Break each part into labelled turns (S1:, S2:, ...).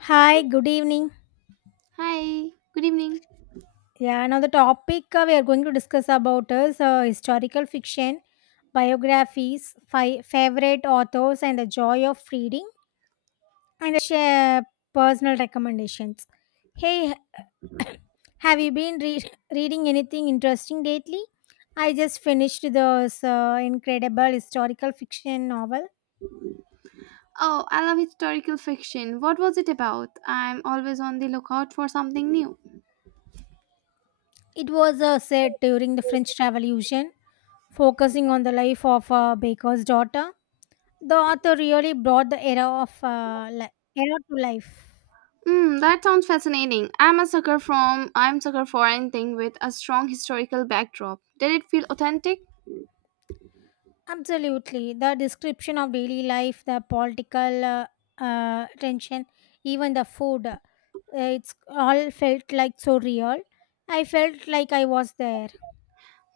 S1: Hi, good evening.
S2: Hi, good evening.
S1: Yeah, now the topic we are going to discuss about is historical fiction, biographies, favorite authors, and the joy of reading, and share personal recommendations. Hey, have you been reading anything interesting lately? I just finished this incredible historical fiction novel.
S2: Oh, I love historical fiction. What was it about? I'm always on the lookout for something new.
S1: It was set during the French Revolution, focusing on the life of a baker's daughter. The author really brought the era of era to life.
S2: Mm, that sounds fascinating. I'm sucker for anything with a strong historical backdrop. Did it feel authentic?
S1: Absolutely, the description of daily life, the political tension, even the food, it's all felt like so real. I felt like I was there.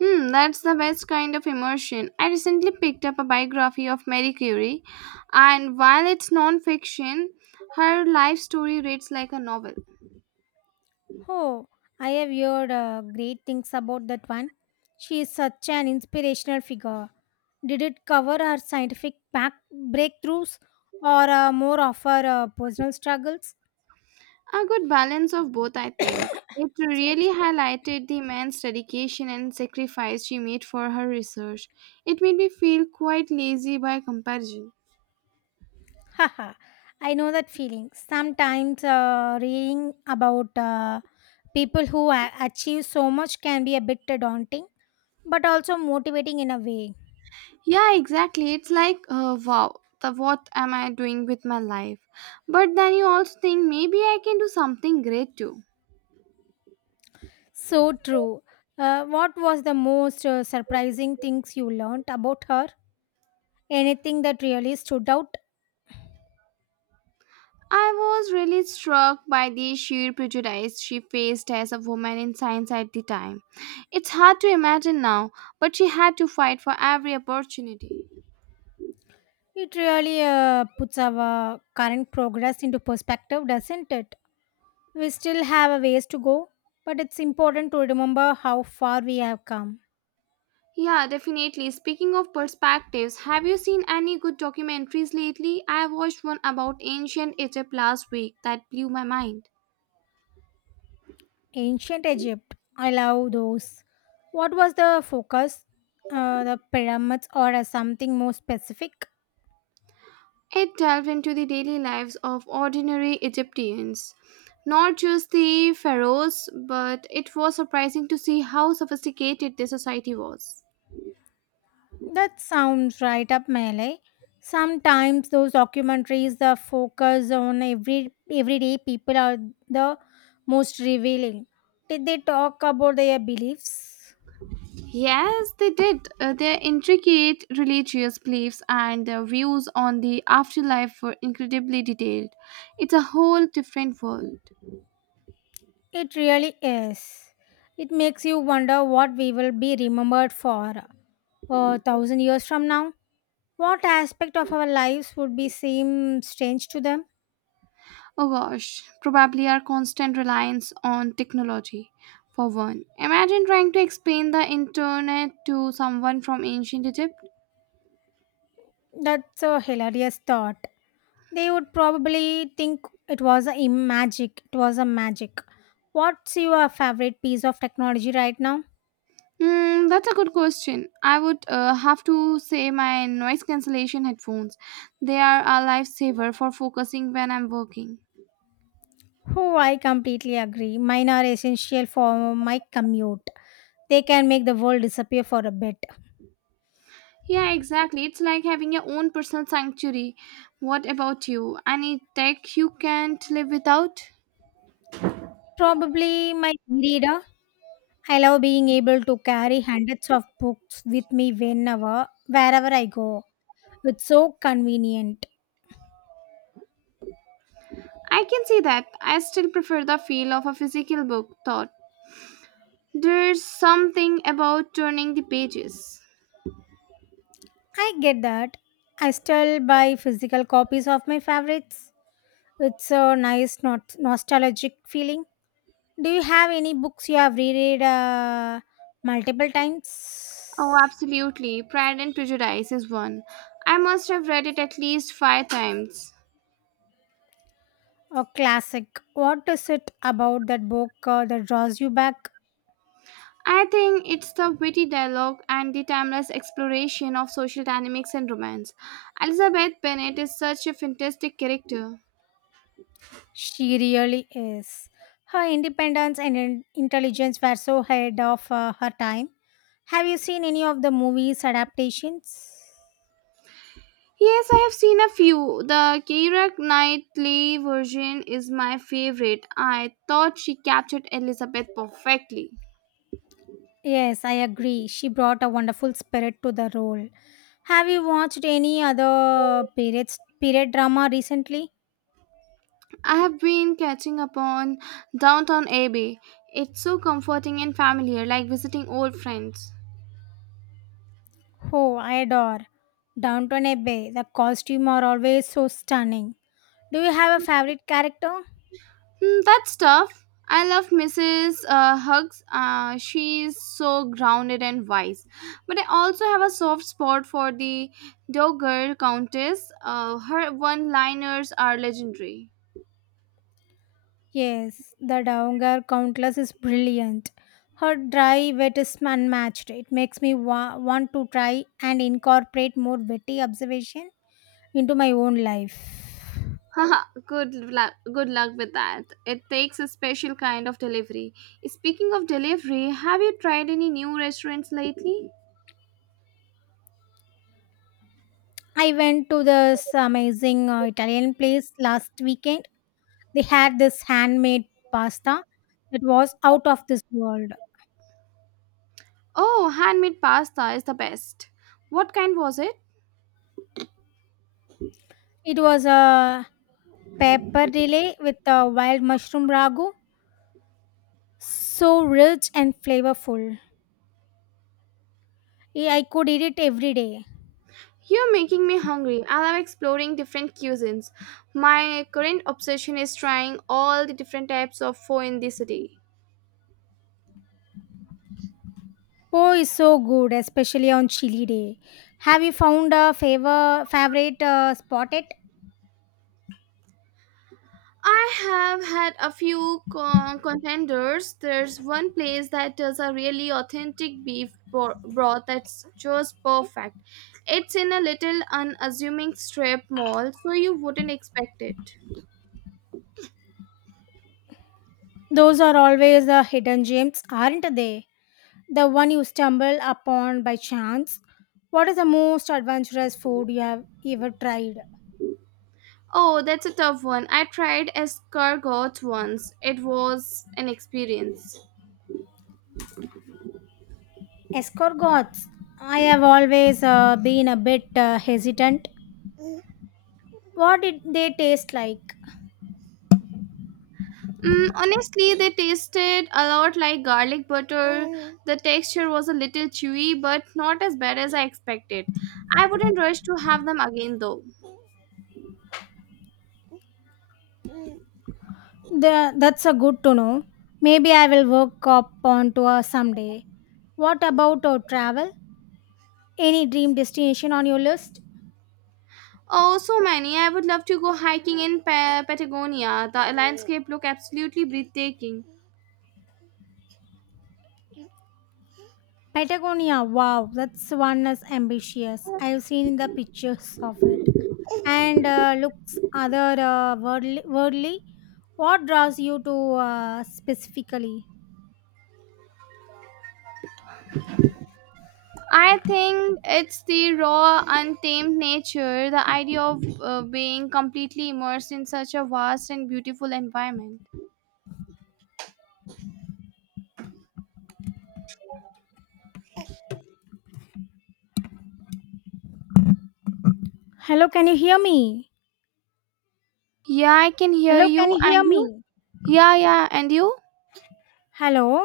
S2: Hmm, that's the best kind of immersion. I recently picked up a biography of Marie Curie, and while it's non-fiction, her life story reads like a novel.
S1: Oh, I have heard great things about that one. She is such an inspirational figure. Did it cover her scientific breakthroughs or more of her personal struggles?
S2: A good balance of both, I think. It
S1: Sorry.
S2: really highlighted the immense dedication and sacrifice she made for her research. It made me feel quite lazy by comparison.
S1: Haha, I know that feeling. Sometimes reading about people who achieve so much can be a bit daunting, but also motivating in a way.
S2: Yeah, exactly. It's like, wow, what am I doing with my life? But then you also think maybe I can do something great too.
S1: So true. What was the most surprising things you learned about her? Anything that really stood out?
S2: I was really struck by the sheer prejudice she faced as a woman in science at the time. It's hard to imagine now, but she had to fight for every opportunity.
S1: It really puts our current progress into perspective, doesn't it? We still have a ways to go, but it's important to remember how far we have come.
S2: Yeah, definitely. Speaking of perspectives, have you seen any good documentaries lately? I watched one about ancient Egypt last week that blew my mind.
S1: Ancient Egypt. I love those. What was the focus? The pyramids or something more specific?
S2: It delved into the daily lives of ordinary Egyptians, not just the pharaohs, but it was surprising to see how sophisticated their society was.
S1: That sounds right up my alley. Sometimes those documentaries the focus on everyday people are the most revealing. Did they talk about their beliefs?
S2: Yes, they did. Their intricate religious beliefs and their views on the afterlife were incredibly detailed. It's a whole different world.
S1: It really is. It makes you wonder what we will be remembered for a thousand years from now. What aspect of our lives would be seem strange to them?
S2: Oh gosh, probably our constant reliance on technology. For one, imagine trying to explain the internet to someone from ancient Egypt.
S1: That's a hilarious thought. They would probably think it was magic. It was a magic. What's your favorite piece of technology right now?
S2: Hmm, that's a good question. I would have to say my noise cancellation headphones. They are a lifesaver for focusing when I'm working.
S1: Oh, I completely agree. Mine are essential for my commute. They can make the world disappear for a bit.
S2: Yeah, exactly. It's like having your own personal sanctuary. What about you? Any tech you can't live without?
S1: Probably my reader. I love being able to carry hundreds of books with me whenever, wherever I go. It's so convenient.
S2: I can see that. I still prefer the feel of a physical book, though. There's something about turning the pages.
S1: I get that. I still buy physical copies of my favorites. It's a nice nostalgic feeling. Do you have any books you have reread multiple times?
S2: Oh, absolutely. Pride and Prejudice is one. I must have read it at least five times.
S1: A classic. What is it about that book that draws you back?
S2: I think it's the witty dialogue and the timeless exploration of social dynamics and romance. Elizabeth Bennet is such a fantastic character.
S1: She really is. Her independence and intelligence were so ahead of her time. Have you seen any of the movies adaptations?
S2: Yes, I have seen a few. The Keira Knightley version is my favorite. I thought she captured Elizabeth perfectly.
S1: Yes, I agree. She brought a wonderful spirit to the role. Have you watched any other period drama recently?
S2: I have been catching up on Downtown Abbey. It's so comforting and familiar, like visiting old friends.
S1: Oh, I adore. Downton Abbey. The costumes are always so stunning. Do you have a favorite character?
S2: Hmm, that's tough. I love Mrs. Hugs. She's so grounded and wise. But I also have a soft spot for the Dogar Countess. Her one-liners are legendary.
S1: Yes, the Dowager Countess is brilliant. Her dry wit is unmatched. It makes me want to try and incorporate more witty observation into my own life.
S2: Haha, good luck with that. It takes a special kind of delivery. Speaking of delivery, have you tried any new restaurants lately?
S1: I went to this amazing Italian place last weekend. They had this handmade pasta that was out of this world.
S2: Oh, handmade pasta is the best. What kind was it?
S1: It was a pepper relay with a wild mushroom ragu, so rich and flavorful. Eh, I could eat it every day.
S2: You're making me hungry. I love exploring different cuisines. My current obsession is trying all the different types of pho in the city.
S1: Po is so good, especially on chilly day. Have you found a favorite spot? It
S2: I have had a few con- contenders. There's one place that does a really authentic broth that's just perfect. It's in a little unassuming strip mall, so you wouldn't expect it.
S1: those are always the hidden gems, aren't they? The one you stumble upon by chance. What is the most adventurous food you have ever tried?
S2: Oh, that's a tough one. I tried escargot once. It was an experience.
S1: Escargots. I have always been a bit hesitant. What did they taste like?
S2: Mm, honestly, they tasted a lot like garlic butter. The texture was a little chewy, but not as bad as I expected. I wouldn't rush to have them again though.
S1: That's a good to know. Maybe I will work up onto a someday. What about our travel? Any dream destination on your list?
S2: Oh, so many. I would love to go hiking in Patagonia. The landscape looked absolutely breathtaking.
S1: Patagonia. Wow, that's one is ambitious. I have seen the pictures of it. And looks other worldly, worldly, what draws you to specifically,
S2: I think it's the raw, untamed nature, the idea of being completely immersed in such a vast and beautiful environment.
S1: hello, can you hear me?
S2: Yeah, I can hear
S1: Hello, can
S2: you.
S1: you hear
S2: And you?
S1: me?
S2: Yeah, yeah. And you?
S1: Hello.